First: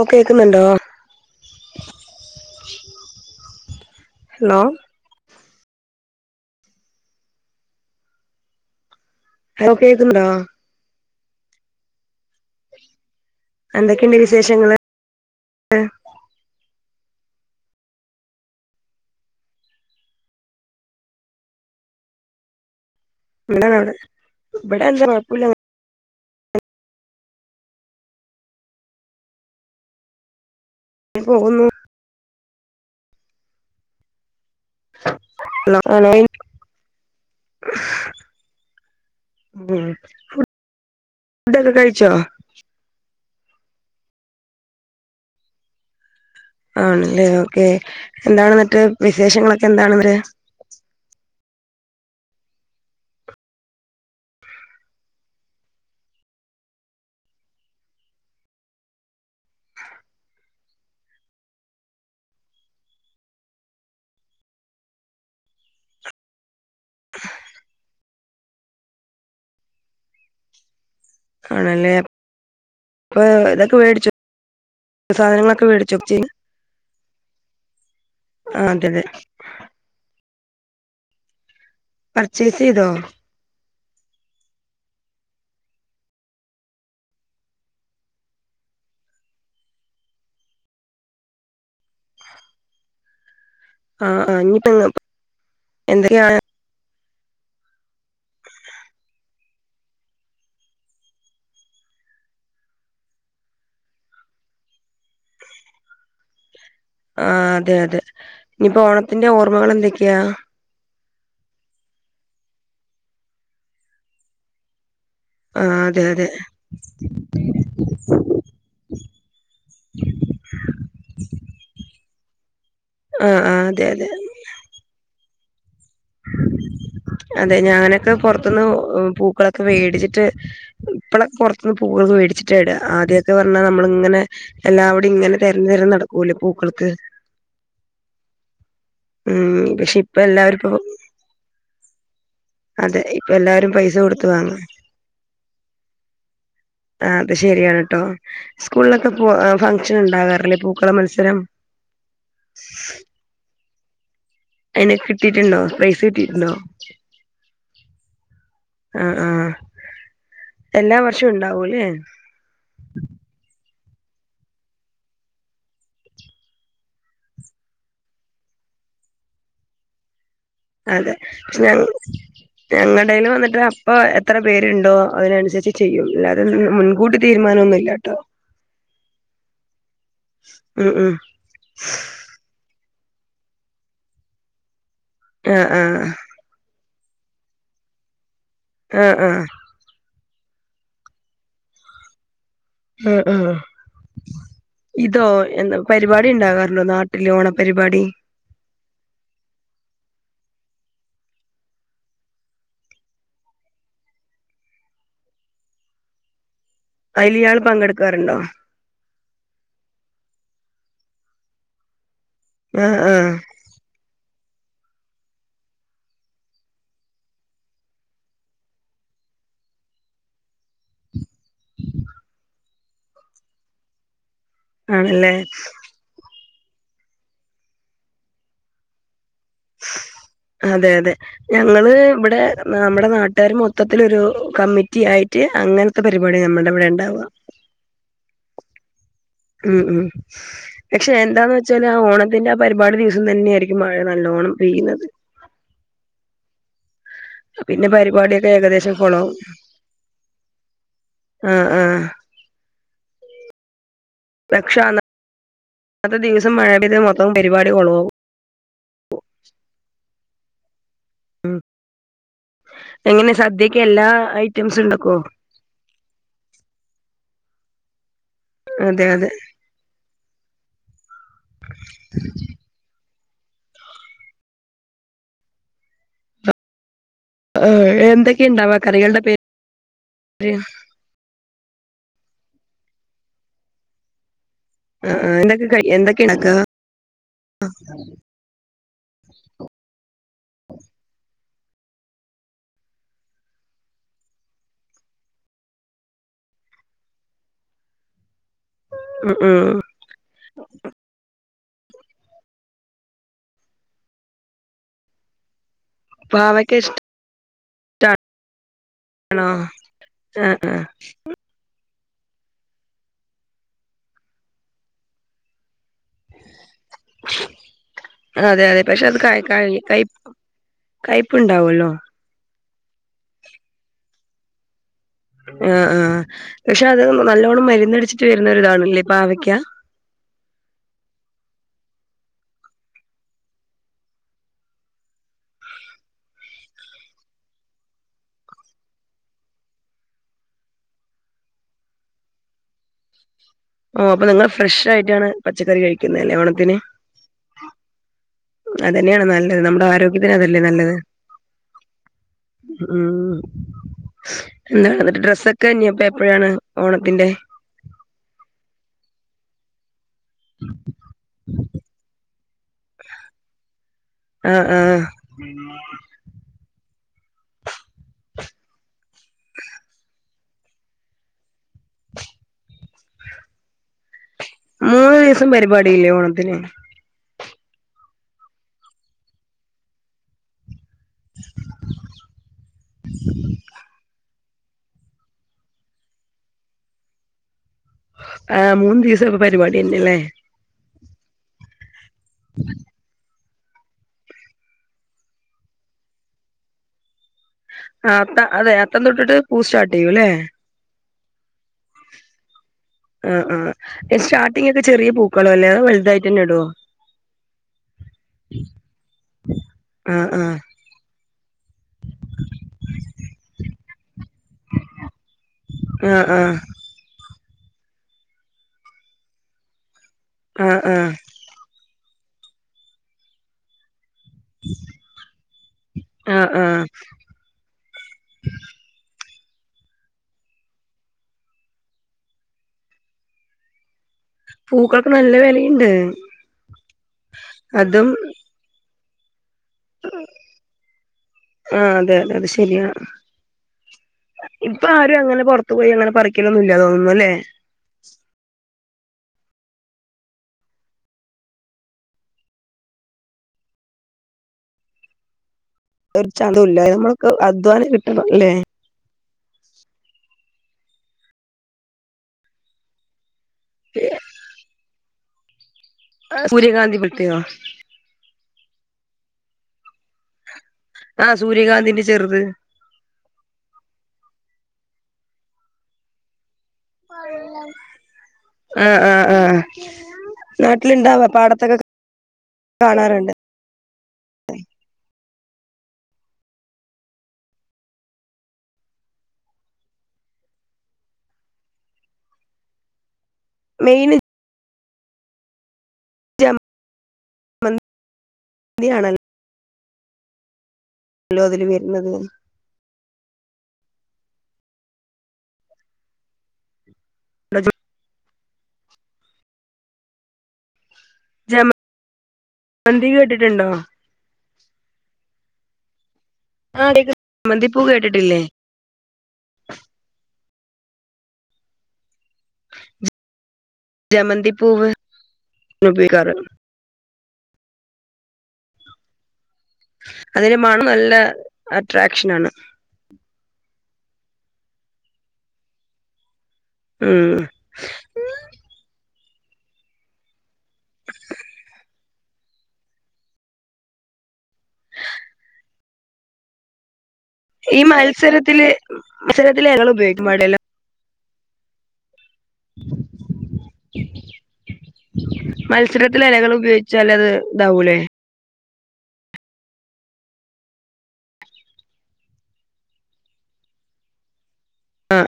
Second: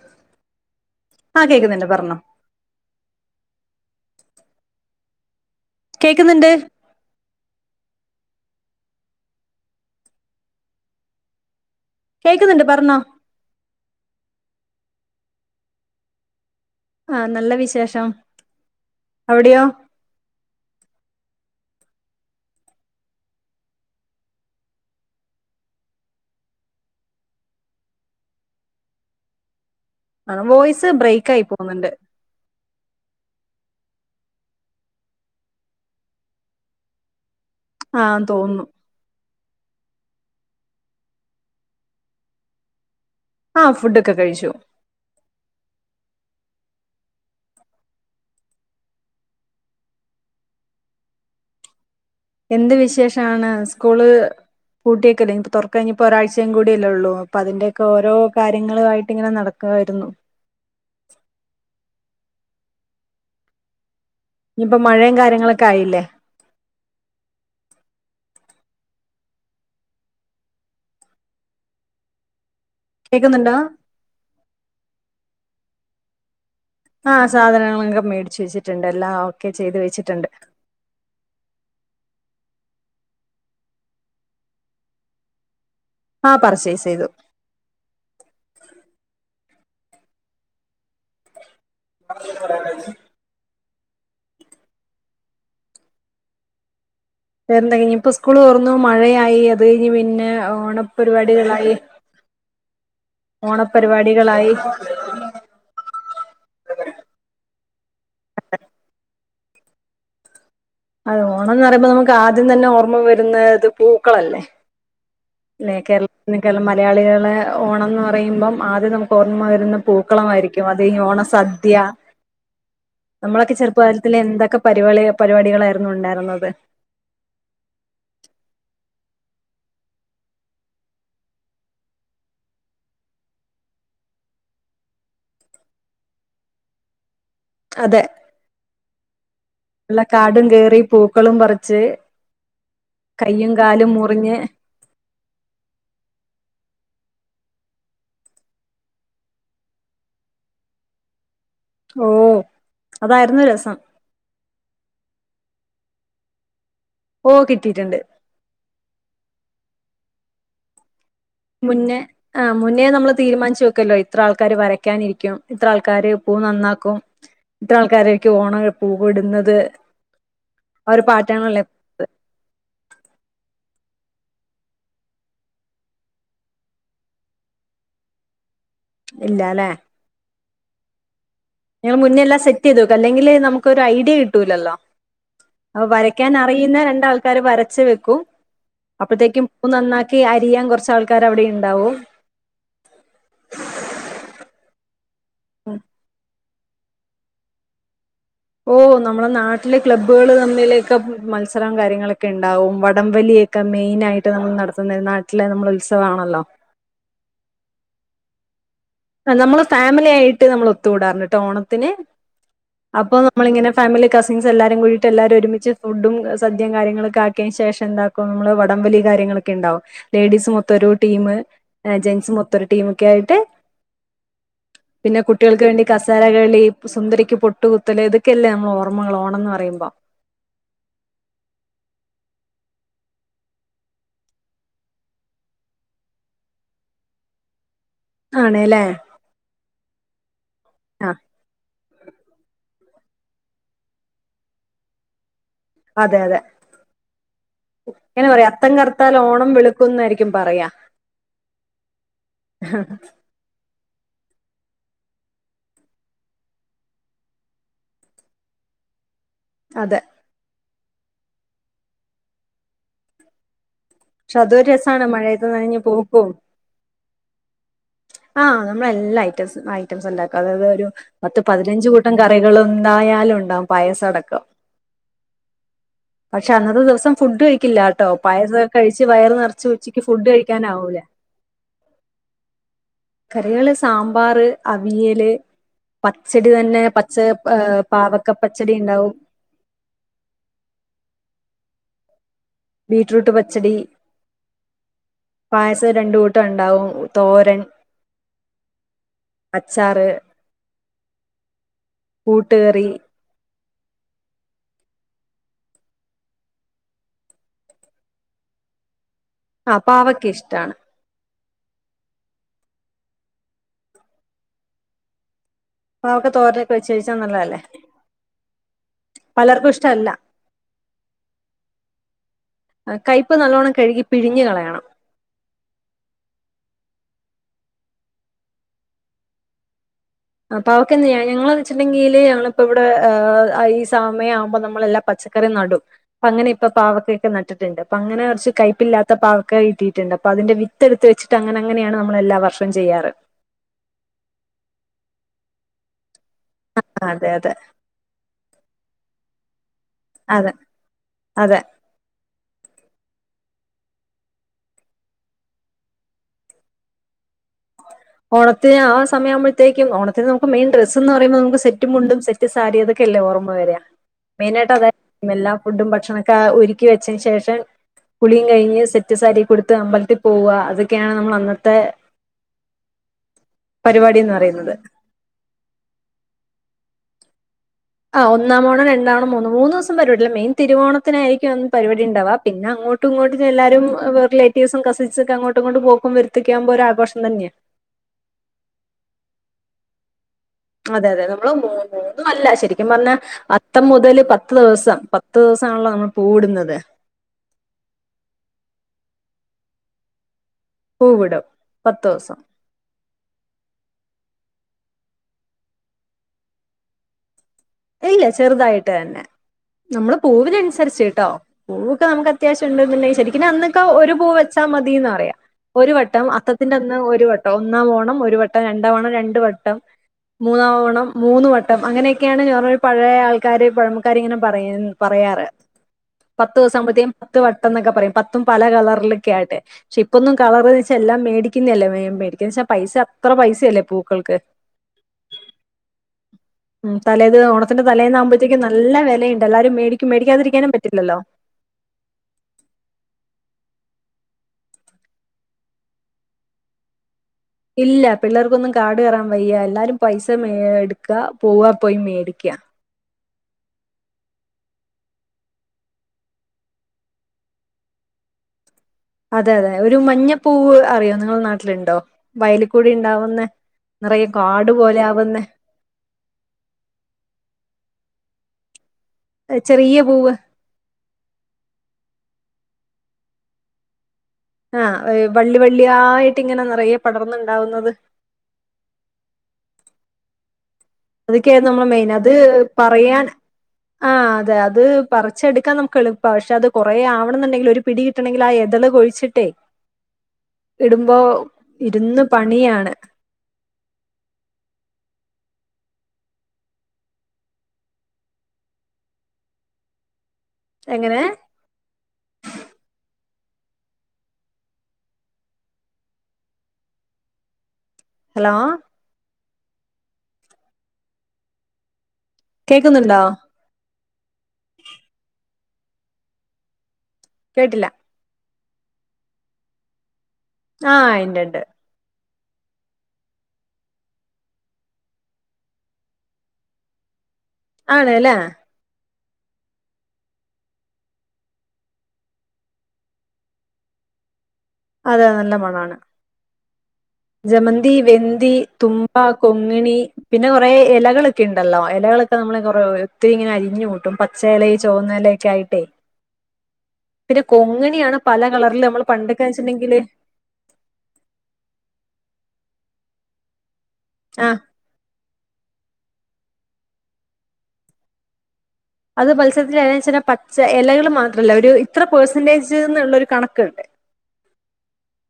ഓഹ് കേക്ക്ന്നുണ്ടോ ആഹ് കേക്കുന്നുണ്ട് പർഞ്ഞോ ഹലോ കേക്ക്ന്ന്ണ്ട്. ഹലോ കേക്ക്ണ്ടോ? കേക്ക്ന്ന്ണ്ട് പർഞ്ഞോ എന്തൊക്കെണ്ട് വിശേഷങ്ങള് ആഹ് നല്ല വിശേഷം അവിടെയോ [unintelligible] ഇബടെന്താ കൊഴപ്പുല്ല അങ്ങ ആഹ് വോയിസ് അങ്ങനെ ബ്രേക്ക് ആയി പോകുന്നു പോകുന്നുണ്ട് ഹലോ ആഹ് തോന്നുന്നു [unintelligible] ഫ് ഫുടൊക്കെ കൈച്ചോ ആഹ് ഫുടോക്കെ കഴിച്ചു ആണ് ല്ലേ ഓക്കേ എന്താണ്ന്നിട്ട് വിശേഷങ്ങളൊക്കെ എന്താണ് ഇവര് എന്ത് വിശേഷാണ് സ്കൂള് പൂട്ടിയെക്കല്ലെ ഇനി പ്പോ തുറക്കഴിഞ്ഞപ്പോ ഒരാഴ്ചയും കൂടിയെല്ലേള്ളൂ അപ്പ അതിന്റെ ഒക്കെ ഓരോ കാര്യങ്ങള് ആയിട്ട് ങ്ങനെ നട ക്കായിരുന്നു ഇനിയിപ്പോ മഴിം കാര്യങ്ങളൊക്കെ ആയില്ലേ ആണല്ലേ കേക്കുന്നുണ്ടോ ഇതൊക്കെ വെടിചോ സാധനങ്ങളൊക്കെ വേടിച്ചുച്ചിന് ആഹ് സാധനങ്ങളക്കെ മേടിച്ചു ആ വെച്ചിട്ടുണ്ട് അതെ അതെ എല്ലാം ഒക്കെ ചെയ്തു വെച്ചിട്ടുണ്ട് പർച്ചേയ്സെയ്തോ ആഹ് പർച്ചേസെയ്തു ആഹ് ആഹ് ഇനിയിപ്പ എന്തൊക്കെ യ [unintelligible] ഇനിഇപ്പൊ സ്കൂള് തോർന്നു മഴയായി അത് കയ്ഞ്ഞ് പിന്നെ ഓണ പരിപാടികളായി ഓണപരിപാടികളായി ആഹ് അതെ അതെ ഇനിപ്പോ ഓണത്തിന്റെ ഓർമ്മകൾ എന്തൊക്കെയാ ഓണംന്ന് പറയുമ്പോ നമുക്ക് ആദ്യം തന്നെ ഓർമ്മ വരുന്നത് പൂക്കളല്ലേ ആ അതെ അതെ കേര മലയാളികളെ ഓണം ന്ന് പറയുമ്പം ആദ്യം നമുക്ക് ഓർമ്മ വരുന്ന പൂക്കളമായിരിക്കും അത് കയിഞ്ഞു ഓണ സദ്യ ആ ആ നമ്മളൊക്കെ ചെറുപ്പ അതെ അതെ കാലത്തില് എന്തൊക്കെപാരിപളി പരിപാടികായി അതെ ഞനൊക്കെ പുറത്തുന്ന് പൂക്കളൊക്കെ വേടിച്ചിട്ട് ഇപ്പഴെ പുറത്തുന്ന് പൂവോക്കെ മേടിച്ചിട്ടായിട ആദ്യക്കെ പറഞ്ഞാ നമ്മള ങ്ങനെ എല്ലാവിടെ ങ്ങനെ തെരഞ് രഞ് നടക്കൂല്ലേ പൂക്കൾക്ക് അതെ ഉം പക്ഷെ ഉള്ള ഇപ്പ കാടും എല്ലാവരും ഇപ്പോ കേറി പൂക്കളും പറിച്ച് അതെ ഇപ്പ കയ്യും എല്ലാരും കാലും പൈസ കൊടുത് മുറിഞ്ഞ് വാങ്ങ ആഹ് അത് ശെരിയാണ് ട്ടോ സ്കൂളിലൊക്കെ പോ ഫംഗ്ഷൻ ഉണ്ടാകാറില്ലേ പൂക്കള മത്സരം ഓഹ് അതായിരുന്നു രസം അയ്ന് കിട്ടിട്ടുണ്ടോ പ്രൈസ് കിട്ടിട്ടുണ്ടോ ഓഹ് കിട്ടിയിട്ടുണ്ട് ആഹ് ആഹ് എല്ലാ വർഷവും ഉണ്ടാവൂല്ലേ ആഹ് മുന്നേ നമ്മള് തീരുമാനിച്ചു വെക്കല്ലോ ഇത്ര ആൾക്കാര് വരയ്ക്കാനിരിക്കും ഇത്ര ആൾക്കാര് പൂവ് നന്നാക്കും ഇത്ര ആൾക്കാരായിക്കും ഓണം പൂവിടുന്നത് അതെ പക്ഷെ ഞാൻ ഞങ്ങളടേൽ വന്നിട്ട് അപ്പ എത്ര പേരുണ്ടോ അതിനനുസരിച്ച് ചെയ്യും അല്ലാതെ മുൻകൂട്ടി തീരുമാനന്നുല്ലട്ടോ. ഇല്ല ല്ലേ. ഉം ഉം ഞാൻ മുന്നേയല്ലാം സെറ്റ് ചെയ്ത് വെക്കും. അല്ലങ്കില് നമുക്കൊരു ഐഡിയ കിട്ടൂലല്ലോ. ആഹ് അപ്പ ആഹ് വരയ്ക്കാൻ അറിയുന്ന രണ്ടാൾക്കാര് വരച്ച് വെക്കും ആഹ് ആഹ് അപ്പത്തേക്കും. നന്നാക്കി അരിയാൻ കൊറച്ച് ആൾക്കാര് അവിടെ ഉണ്ടാവും. ഉം ഉം ഇതോ എന്താ പരിപാടി ഉണ്ടാവാറുണ്ടോ നാട്ടില്? ഓണ പരിപാടി ഓഹ് നമ്മളെ നാട്ടിലെ ക്ലബ്ബുകള് തമ്മിലൊക്കെ മത്സരം കാര്യങ്ങളൊക്കെ ഉണ്ടാവും വടംവലിയൊക്കെ ക്കെ മെയിൻ ആയിട്ട് നമ്മള് നടത്തുന്നത് നാട്ടിലെ നമ്മളെ ഉത്സവമാണല്ലോ. അയിലിയാൾ പങ്കെടുക്കാറുണ്ടോ? നമ്മള് ഫാമിലി ആയിട്ട് നമ്മള് ഒത്തുകൂടാറുണ്ട്ട്ടോ ഓണത്തിന്. ആഹ് അപ്പൊ ആഹ് നമ്മളിങ്ങനെ ഫാമിലി കസിൻസ് എല്ലാരും കൂടിയിട്ട് എല്ലാരും ഒരുമിച്ച് ഫുഡും സദ്യേം കാര്യങ്ങളൊക്കെ ആക്കിയതിന് ശേഷം ന്താ ഇപ്പം നമ്മള് വടംവലി കാര്യങ്ങളൊക്കെ ഉണ്ടാവും. ലേഡീസ് മൊത്തം ഒരു ടീമ്. ജെൻസ് മൊത്തം ഒരു ടീമൊക്കെ ആയിട്ട്. പിന്നെ ആണല്ലേ കുട്ടികൾക്ക് വേണ്ടി കസാരകളി സുന്ദരിക്ക് പൊട്ടുകുത്തല് ഇതൊക്കെല്ലേ നമ്മള് ഓർമ്മകൾ ഓണം എന്ന് പറ [unintelligible] മ്പ അതെ അതെ ഞങ്ങള് ഇവിടെ നമ്മുടെ നാട്ടാര് മൊത്തത്തിലൊരു കമ്മിറ്റി ആയിട്ട് അങ്ങ നത്തെ പരിപാടിയാ നമ്മടെവിടെ ഇണ്ടാവ. ആണ്ല്ലേ ഉം ഉം ആ പക്ഷെ എന്താന്ന് വെച്ചാല് ആ ഓണത്തിന്റെ ആ പരിപാടി ദിവസം തന്നെയായിയിരിക്കും മഴ നല്ലോണം പെയ്യുന്നത്. അതെ അതെ പിന്നെ ങ്ങനെ പറയാ പരിപാടിയൊക്കെ അത്തം ഏകദേശം കറ്ത്താൽ കൊളാവും ഓണം വെളുക്കും എന്നായിരിക്കും പറയാ. ആഹ് ആഹ് [unintelligible] അന്നത്തെ ദിവസം മഴ പെയ്ത മൊത്തം പരിപാടി കൊളോവും. അതെ ഉം എങ്ങനെ സദ്യക്ക് എല്ലാ ക്ഷെ ഐറ്റംസും അതൊരസാണ് ഉണ്ടാക്കോ മഴയത്ത് നനഞ് പോക്കും. ആഹ് നമ്മളെ അതെ എല്ലാ അതെ ഐറ്റംസും ആയി. ഐറ്റംസും ഇണ്ടാക്കും അതായത് ഒരു പത്ത് പതിനഞ്ച് കൂട്ടം കറികളും ന്തായാലും ഉണ്ടാവും പായസം അടക്കം. പക്ഷെ അന്നത്തെ ദിവസം. ഫുഡ് ആഹ് കഴിക്കില്ലാട്ടോ. എന്തൊക്കെ പായസൊക്കെ ഇണ്ടാവാ കഴിച്ച് കറികളുടെ വയർ പേര് നിറച്ച് ഉച്ചിക്ക് ഫുഡ് ആഹ് കഴിക്കാനാവു ല്ല. കറികള് സാമ്പാറ് അവിയല്, ആഹ് എന്തൊക്കെ കഴി എന്തൊക്കെ പച്ചടി ഇണ്ടാക്കാ തന്നെ പച്ച പാ പാവക്കപ്പച്ചടി ഇണ്ടാവും. ബീറ്റ്റൂട്ട് പച്ചടി പായസം രണ്ട് കൂട്ടം ഒണ്ടാവും തോരൻ ഉം ഉം അച്ചാറ്, കൂട്ടുകറി പാവക്ക ഇഷ്ട ആഹ് പാവക്ക ആഹ് ഇഷ്ടാണ്. ആഹ് പാവക്ക തോരനൊക്കെ വെച്ച് കഴിച്ചാ നല്ലതല്ലേ അതെ അതെ. പക്ഷെ അത് ക പലർക്കും കഴി കയ് ഇഷ്ടല്ല കയ്പ്പുണ്ടാവൂല്ലോ കൈപ്പ് നല്ലോണം കഴുകി പിഴിഞ്ഞു കളയണം. ആഹ് ആഹ് പക്ഷെ അത് നല്ലോണ്ണം മരന്നടിച്ചിട്ട് വരുന്ന ഒരിതാണല്ലേ പാവയ്ക്ക പാവയ്ക്കെന്ത് ചെയ്യാന്നാ ഞങ്ങളത് വെച്ചിട്ടണ്ടെങ്കില് ഞങ്ങളിപ്പോ ഇവിടെ ഈ സമം ആവുമ്പോ നമ്മളെല്ലാ പച്ചക്ക ക്കറി നടും. അപ്പ അങ്ങനെ ഇപ്പ പാവക്കൊക്കെ നട്ട്ട്ട് ഇണ്ട് അപ്പ അങ്ങനെ കൊറച്ച് കൈപ്പ് ഇല്ലാത്ത പാവക്ക കിട്ടിട്ട് ഇണ്ട് അപ്പ അതിന്റെ വി ത്ത് ഇട്ത്ത് വെച്ചിട്ട് അങ്ങനെ അങ്ങനെ ആണ് നമ്മൾ എല്ലാ വർഷും ചെയ്യാറ് ഉം അപ്പ നിങ്ങൾ ഫ്രഷയിട്ടാണ് പച്ചക്കറി കഴിക്കുന്നെലെ ഓണത്തിന് അതെ അതെ അതെന്നെയാണ് നല്ലത് നമ്മുടെ ആരോഗ്യത്തിന് അത് അതെ അല്ലെ നല്ലത് അതെ ഉം എന്താണ് ഇന്നെട്ട് ഡ്രസ്സൊക്കെ ഇഞ്ഞ് ഇപ്പം എപ്പഴാണ് ഓണത്തിന്റെ ഓണത്തിന് ആ സമയം ആവുമ്പഴ്ത്തേക്കും ഓണത്തിന് നമുക്ക് മൈൻ ഡ്രെസ് എന്ന് പറിയുമ്പോ നമുക്ക് സെറ്റും മുണ്ടും സെ റ്റ് സാരി അതൊക്കെ അല്ലെ ഓർമ്മ വെരാ ആഹ് മെയിനായിട്ട് അത് ആഹ് എല്ലാം ഫുഡും ഭക്ഷണം ഒ ക്കാ ഒര്ക്കി വെച്ചയിന് ശേഷം കുളിം കഴിഞ്ഞ് സെറ്റ് സാരി ഒക്കെ ഉട്ത്ത് അമ്പലത്തിൽ പോവാ അതൊക്കെയാണ് നമ്മളെ അന്നത്തെ പരിപാടി എന്ന് പറയുന്നത് മൂന്ന് ദിവ്സം പരിപാടിയില്ലെ ഓണത്തിന് ആഹ് ഒന്നാം ഓണം രണ്ടാം ഓണം മൂന്ന് മൂന്നുസം വരോല്ലോ മെയിൻ തിരുവോണം ത്തിനായിരിക്കും അന്ന് പരിപടി ഇണ്ടാവാ പിന്നെ അങ്ങോട്ടും ഇങ്ങോട്ടും എല്ലാരും [unintelligible] റ്റേ ദിവ്സം കസിൻസൊക്കെ അങ്ങോട്ടും ഇങ്ങോട്ടും പോകും വര്ത്തോക്കെ ആകുമ്പോ ഒര് ആഘോഷം തന്നെയാ ആഹ് മൂന്ന് ദീസം ഒള്ളു പരിപാടിയെന്നെ ലെ അതെ അതെ നമ്മൾ മൂ മൂന്നും അല്ല ശരിക്കും പർണാ അത്തം മുതെൽ പത്ത് ദിവ്സം പത്ത് ദിവ്സം ആണല്ലോ നമ്മൾ പൂവ് ഇട്ന്നെത് ആഹ് അത്ത അതെ അത്തം തൊട്ട്ട്ട് പൂവ് സ്റ്റാർട്ട് ചെയ്യും ലെ പൂവ് ഇടും പത്ത് ദുവ്സം ആഹ് ആഹ് ഈ സ്റ്റാർട്ടിംങ് ഒക്കെ ചെറിയ പൂക്കളും അല്ലെ അതോ വെല്തായിട്ട് എന്നെ ഇടോ? ഇല്ല ചെറുതായിട്ട് തന്നെ നമ്മൾ ആഹ് പൂവിന് ആഹ് അനുസെരിച്ച് കേട്ടോ പൂവൊക്കെ നമുക്ക് അത്യാവ്ശ്യം ഇണ്ട്ന്ന് ഇണ്ടെങ്കിൽ ശരിക്ക്നും അന്നൊക്കെ ഒരു പൂവ് വെച്ചാ മതിന്നാ പറയാ ഒര് ആഹ് വട്ടം ആഹ് അത്തത്തിന്റെ അന്ന് ഒര് വ ട്ടം ഒന്നാം ഓണം ഒര് വട്ടം രണ്ടാം ഓണം രണ്ട് വട്ടം മൂന്നാം ആഹ് ഓണം ആഹ് മൂന്ന് വട്ടം ട്ടം അങ്ങനെയൊക്കെയാണ് [unintelligible] പഴയ ആൾക്കാര് പഴമക്കാര് ഇങ്ങനെ പറിം പറയാറ് ആഹ് പത്ത് ദിവ്സം ആഹ് ആകുമ്പോഴ്ത്തെ പത്ത് വട്ടം എന്നൊക്കെ പറയും പത്തും പല കളറിലൊക്കെ ആയിട്ട് പക്ഷെ ഇപ്പൊന്നും കളർന്ന് വെച്ചാ എല്ലാം മേടിക്കിന്നെ അല്ലെ മേ മേടിക്കെന്ന് വെച്ചാ പൈസ അത്ര പൈസയല്ലെ ഇപ്പോ പൂക്കെൾക്ക് നല്ല വെല ഇണ്ട് ഇത് ഇതാ ഓണത്തിന്റെ തലേന്നാകുമ്പഴ്ത്തേക്ക് നല്ല വെലെണ്ട് എല്ലാരും മേടിക്കും മേടിക്കാതിരിക്കാനും പറ്റില്ലല്ലോ ആഹ് അതെ അതെ അത് ശരിയാണ് ഇപ്പ ആരും അങ്ങനെ പൊറ്ത്തു പോയി അങ്ങനെ പറിക്കലൊന്നും ഇല്ലാ തോന്നുന്നു ലെ ഇല്ല പിള്ളേർക്കൊന്നും കാട് കേറാൻ വയ്യ എല്ലാരും പൈസ മേ ഇട്ക്കാ പോവാ പോയി മേടിക്കാ ഒരു ചന്തവും ഇല്ലാ നമ്മളൊക്കെ അധ്വാനം കിട്ടെണം ലെ അതെ അതെ ഒരു മഞ്ഞപ്പൂവ് അറിയോ നിങ്ങളെ നാട്ടില് ഇണ്ടോ വയലി കൂടി ഇണ്ടാവുന്നെ നെറയെ കാട് പോലെ ആവുന്നെ സൂര്യഗാന്ധി പോൽത്തെയോ എഹ് ചെറിയ പൂവ് ആഹ് സൂര്യകാന്തിന്റെ ചെറ്ത് ആഹ് വള്ളി വള്ളിയായിട്ട് ഇങ്ങനെ നെറയെ പടർന്ന് ഇണ്ടാവുന്നെത് ആഹ് ആഹ് ആഹ് നാട്ട്ൽ ഇണ്ടാവാ അതൊക്കെയായിരുന്നു പാടത്തൊക്കെ നമ്മളെ മെയിൻ അത് കാണാർ പറയാൻ ഇണ്ട് ആഹ് ഉ അതെ അത് പറിച്ചെടുക്കാൻ നമുക്ക് എൾപ്പാ പക്ഷെ അത് കൊറേ ആവണംന്ന് ഇണ്ടെങ്കിൽ ഒരു പിടി കിട്ടണങ്കിൽ ആ എതൾ കൊഴിച്ചിട്ടേ ഇടുമ്പോ ഇര്ന്ന് പണിയാണ് മെയിന് ജമ മൻ ന്തി ആണൽ എങ്ങനെ? ല്ലോ അതില് വരുന്നത് ഹലോ ജമ മന്തി കേക്കുന്നുണ്ടോ കേട്ടിട്ടുണ്ടോ? ആ കേക്ക് മന്തിപ്പൂ കേട്ടില്ല കേട്ടിട്ടില്ലേ? ആ ഇണ്ട് ണ്ട് ജ ജമന്തിപൂവ് [unintelligible] ആണ്ലെ. അതിന്റെ മണം നല്ല അട്രാക്ഷനാണ്. അത നല്ല മണാണ്. ഉം ജമന്തി, വെന്തി, തുമ്പ, കൊങ്ങ്ണി. പിന്നെ കൊറേ എലകളൊക്കെ ഉണ്ടല്ലോ എലകളൊക്കെ നമ്മള് ഒത്തിരി ഇങ്ങനെ അരിഞ്ഞ് കൂട്ടും പച്ച ഇലേ ചോന്നഇലേ ക്കായായിട്ട് ഈ പല മത്സരത്തില്, കളറിൽ നമ്മൾ പണ്ടൊക്കെ മത്സരത്തില് ഞങ്ങള് വെച്ചിട്ടുണ്ടെങ്കില് ഉപയോഗിക്കും വാഴയില [inaudible] അ മത്സരത്തില് എലകൾ ഉപയോഗിച്ചാലത് താവൂലേ? അത് മത്സരത്തില് എങ്ങനെ വെച്ച് കഴിഞ്ഞാൽ പച്ച എലകള് മാത്രല്ല ഒരു ഇത്ര പേർസെന്റേജ്ന്നുള്ള ഒരു കണക്ക്ണ്ട് [inaudible]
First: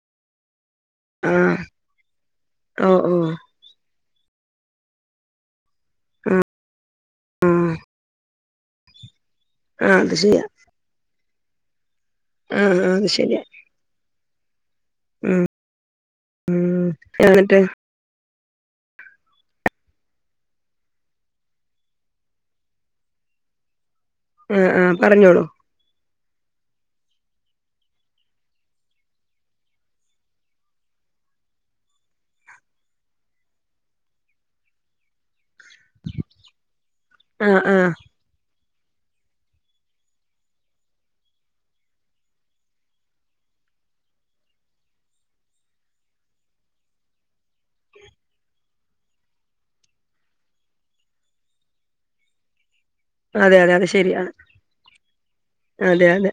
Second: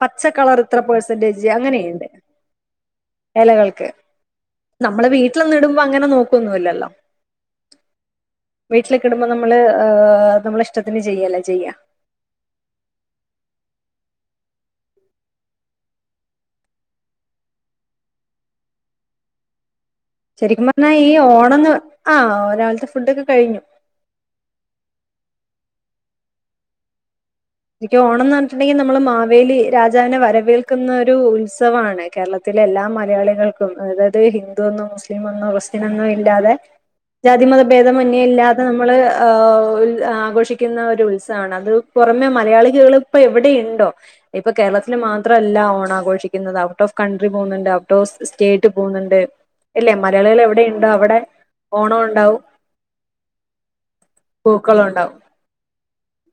പച്ചക്കളറ് ഇത്ര പെർസെന്റേജ് ആഹ് അങ്ങനെയുണ്ട് ഓഹ് ഓഹ് എലകൾക്ക്. നമ്മള് വീട്ടിലൊന്നും ഇടുമ്പൊ അങ്ങനെ നോക്കൊന്നുല്ലല്ലോ. ആഹ് വീട്ടിലൊക്കെ ഇടുമ്പൊ നമ്മള് ഏ ആഹ് അത് ശരിയാ നമ്മള ഇഷ്ടത്തിന് ചെയ്യല്ലേ ചെയ്യാ ആഹാ അത് ശെരിയാ ഉം ഉം [unintelligible] ശരിക്കും പറഞ്ഞാ ഈ ഓണംന്ന്, ആ രാവിലത്തെ ഫുഡോക്കെ കഴിഞ്ഞു. ഉം ആ പറഞ്ഞോളു. ഇതിക്ക് ഓണന്ന് പറഞ്ഞിട്ടണ്ടെങ്കി നമ്മള് മാവേലി രാജാവിനെ വരവേൽക്കുന്ന ഒരു ഉത്സവാണ് കേരള ത്തിലെ എല്ലാ മലയാളികൾക്കും അതായത് ഹിന്ദുവെന്നും മുസ്ലി സ്ലിമെന്നോ ക്രിസ്ത്യനെന്നോ ഇല്ലാതെ ആഹ് ജാതിമത ആഹ് ഭേദമന്യേ. ഇല്ലാതെ നമ്മള് ഏ ആഘോഷിക്കുന്ന ഒരു ഉത്സവാണ് അത് പുറമെ മലയാളികേള് ഇപ്പൊ എവിടെയുണ്ടോ? ഇപ്പൊ കേരളത്തില് മാത്രല്ല ഓണാഘോഷിക്കുന്നത് ഔട്ട് ഓഫ് കൺട്രി പോന്നുണ്ട് ഔട്ട് ഓഫ് സ്റ്റേറ്റ് പോന്നുണ്ട്. ഇല്ലെ മലയാളികള് എവിടെയുണ്ടോ അവിടെ ഓണോ ഒണ്ടാവും. അതെ അതെ അത് ശെരിയാണ്. ഉണ്ടാവും അതെ അതെ.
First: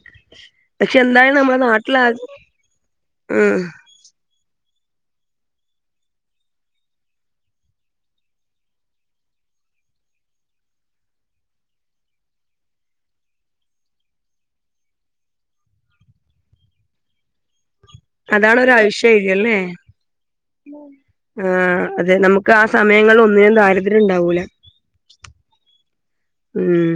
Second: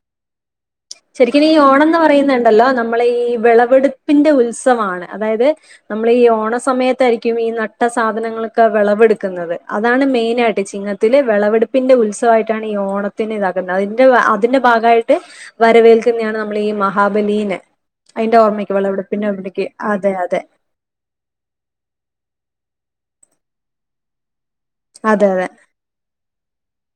പക്ഷെ എന്തായാലും ശെരിക്കു ഈ നമ്മുടെ നാട്ടിൽ ഓണംന്ന് ആ പറയുന്നുണ്ടല്ലോ നമ്മളെ ഈ ഉം വെളവെടുപ്പിന്റെ ഉത്സവാണ് അതായത്. നമ്മളീ ഓണ സമയത്തായിരിക്കും ഈ നട്ട സാധനങ്ങളൊക്കെ വെളവെടുക്കുന്നത് അതാണ് മെയിനായിട്ട് ചിങ്ങ ത്തില് വെളവെടുപ്പിന്റെ ഉത്സവായിട്ടാണ് ഈ ഓണത്തിന് ഇതാകുന്നത് അതിന്റെ അതിന്റെ ഭാഗായിട്ട്. വരവേൽക്കുന്നെയാണ് നമ്മളീ മഹാബലീനെ അയിന്റെ അതാണ് ഓർമ്മയ്ക്ക് വെളവെടുപ്പിന്റെ ഓർമ്മക്ക് അതെ അതെ. ആ, അതെ നമുക്ക് ആ സമയങ്ങളിൽ ഒന്നിനും ദാരിദ്ര്യം ണ്ടാവൂല. അതഅതെ. ഉം,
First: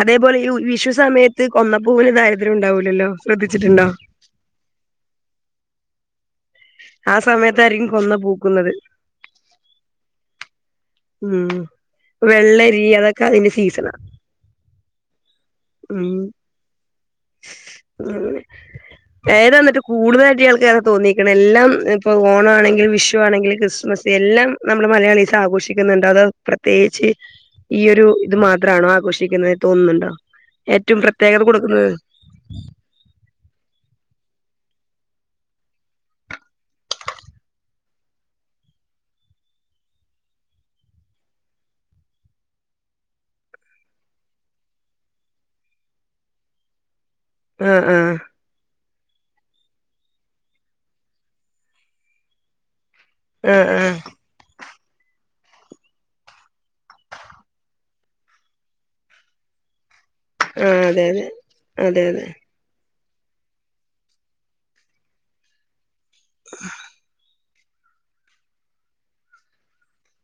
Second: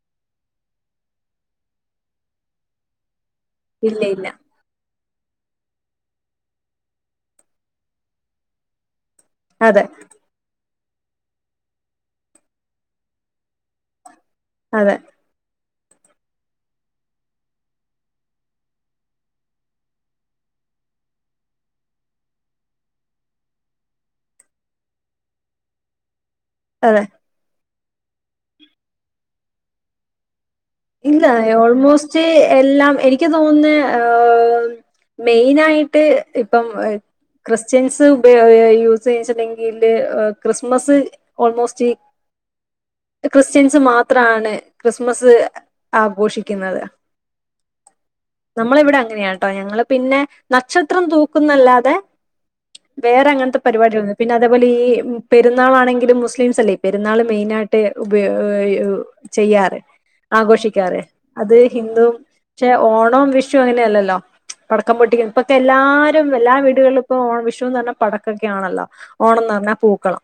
അതേപോലെ ഈ വിഷു സമയത്ത് കൊന്നപ്പൂവിന് ദാരിദ്ര്യം ഉണ്ടാവൂലല്ലോ. ശ്രദ്ധിച്ചിട്ടുണ്ടോ?. ഇല്ല ഇല്ല ആ സമയത്തായിരിക്കും കൊന്ന പൂക്കുന്നത്. അതെ ഉം വെള്ളരി അതൊക്കെ അതിന്റെ സീസണ. അതെ ഉം ഏതാ ഇന്നട്ട് കൂടുതലായിട്ട് ഇയാൾക്ക്ഏതാ തോന്നീക്ക്ണ്. എല്ലാം ഇപ്പൊ ഓണണെങ്കിലും. വിഷുവാണെങ്കിലും ക്രിസ്മസ്. എല്ലാം നമ്മടെ മലയാളീസ് ആഘോഷിക് [unintelligible] ക്കുന്നുണ്ടോ അത് അതെ പ്രത്യേകിച്ച് ഈ ഒരു ഇത് മാത്രാണോ ആഘോഷിക്കുന്നത് തോന്നുന്നുണ്ടോ. ഏറ്റവും പ്രത്യേകത കൊടുക്കുന്നത്. ക്ഷേ എല്ലാം എനിക്ക് തോന്നുന്നേ ഏഹ്. മെയിനായിട്ട് ഇപ്പം. ക്രിസ്ത്യൻസ് ഉപ യൂസ് ചെയി [unintelligible] ങ്കില് ക്രിസ്മസ് ഓൾമോസ്റ്റ്. ഈ ക്രിസ്ത്യൻസ് മാത്രാണ് ക്രിസ്മസ് ആഘോഷിക്കുന്നത്. ആഹ്. ആഹ് നമ്മളെ ഇവടെ അങ്ങനെയാട്ടോ. ഞങ്ങള് പിന്നെ നക്ഷത്രം തൂക്കുന്നല്ലാതെ. വേറെ അങ്ങൻത്തെ ആഹ് ആഹ് പരിപാടിക [unintelligible] ഉ പിന്നെ അതേപോലെ ഈ പെരുന്നാളാണെങ്കിലും മുസ്ലിംസ് അല്ലേ പെരുന്നാൾ മെയിന ആയിട്ട് ഉപയോ [unintelligible] ചെയ്യാറ്. ആഹ് ആഘോഷിക്കാറ്. അതെ അതെ അത് അതെ അതെ ഹിന്ദു ച്ചെ ഓണവും വിഷു അങ്ങനെയല്ലല്ലോ. പടക്കം പൊട്ടിക്കുന്ന ഇപ്പൊക്കെ എല്ലാരും എല്ലാ വീടുകളിലും ഇപ്പൊ ഓ വിഷുന്ന് പറഞ്ഞാ പടക്കൊക്കെ ആണല്ലോ. ഓണം ഇന്ന് പറഞ്ഞാൽ പൂക്കളം.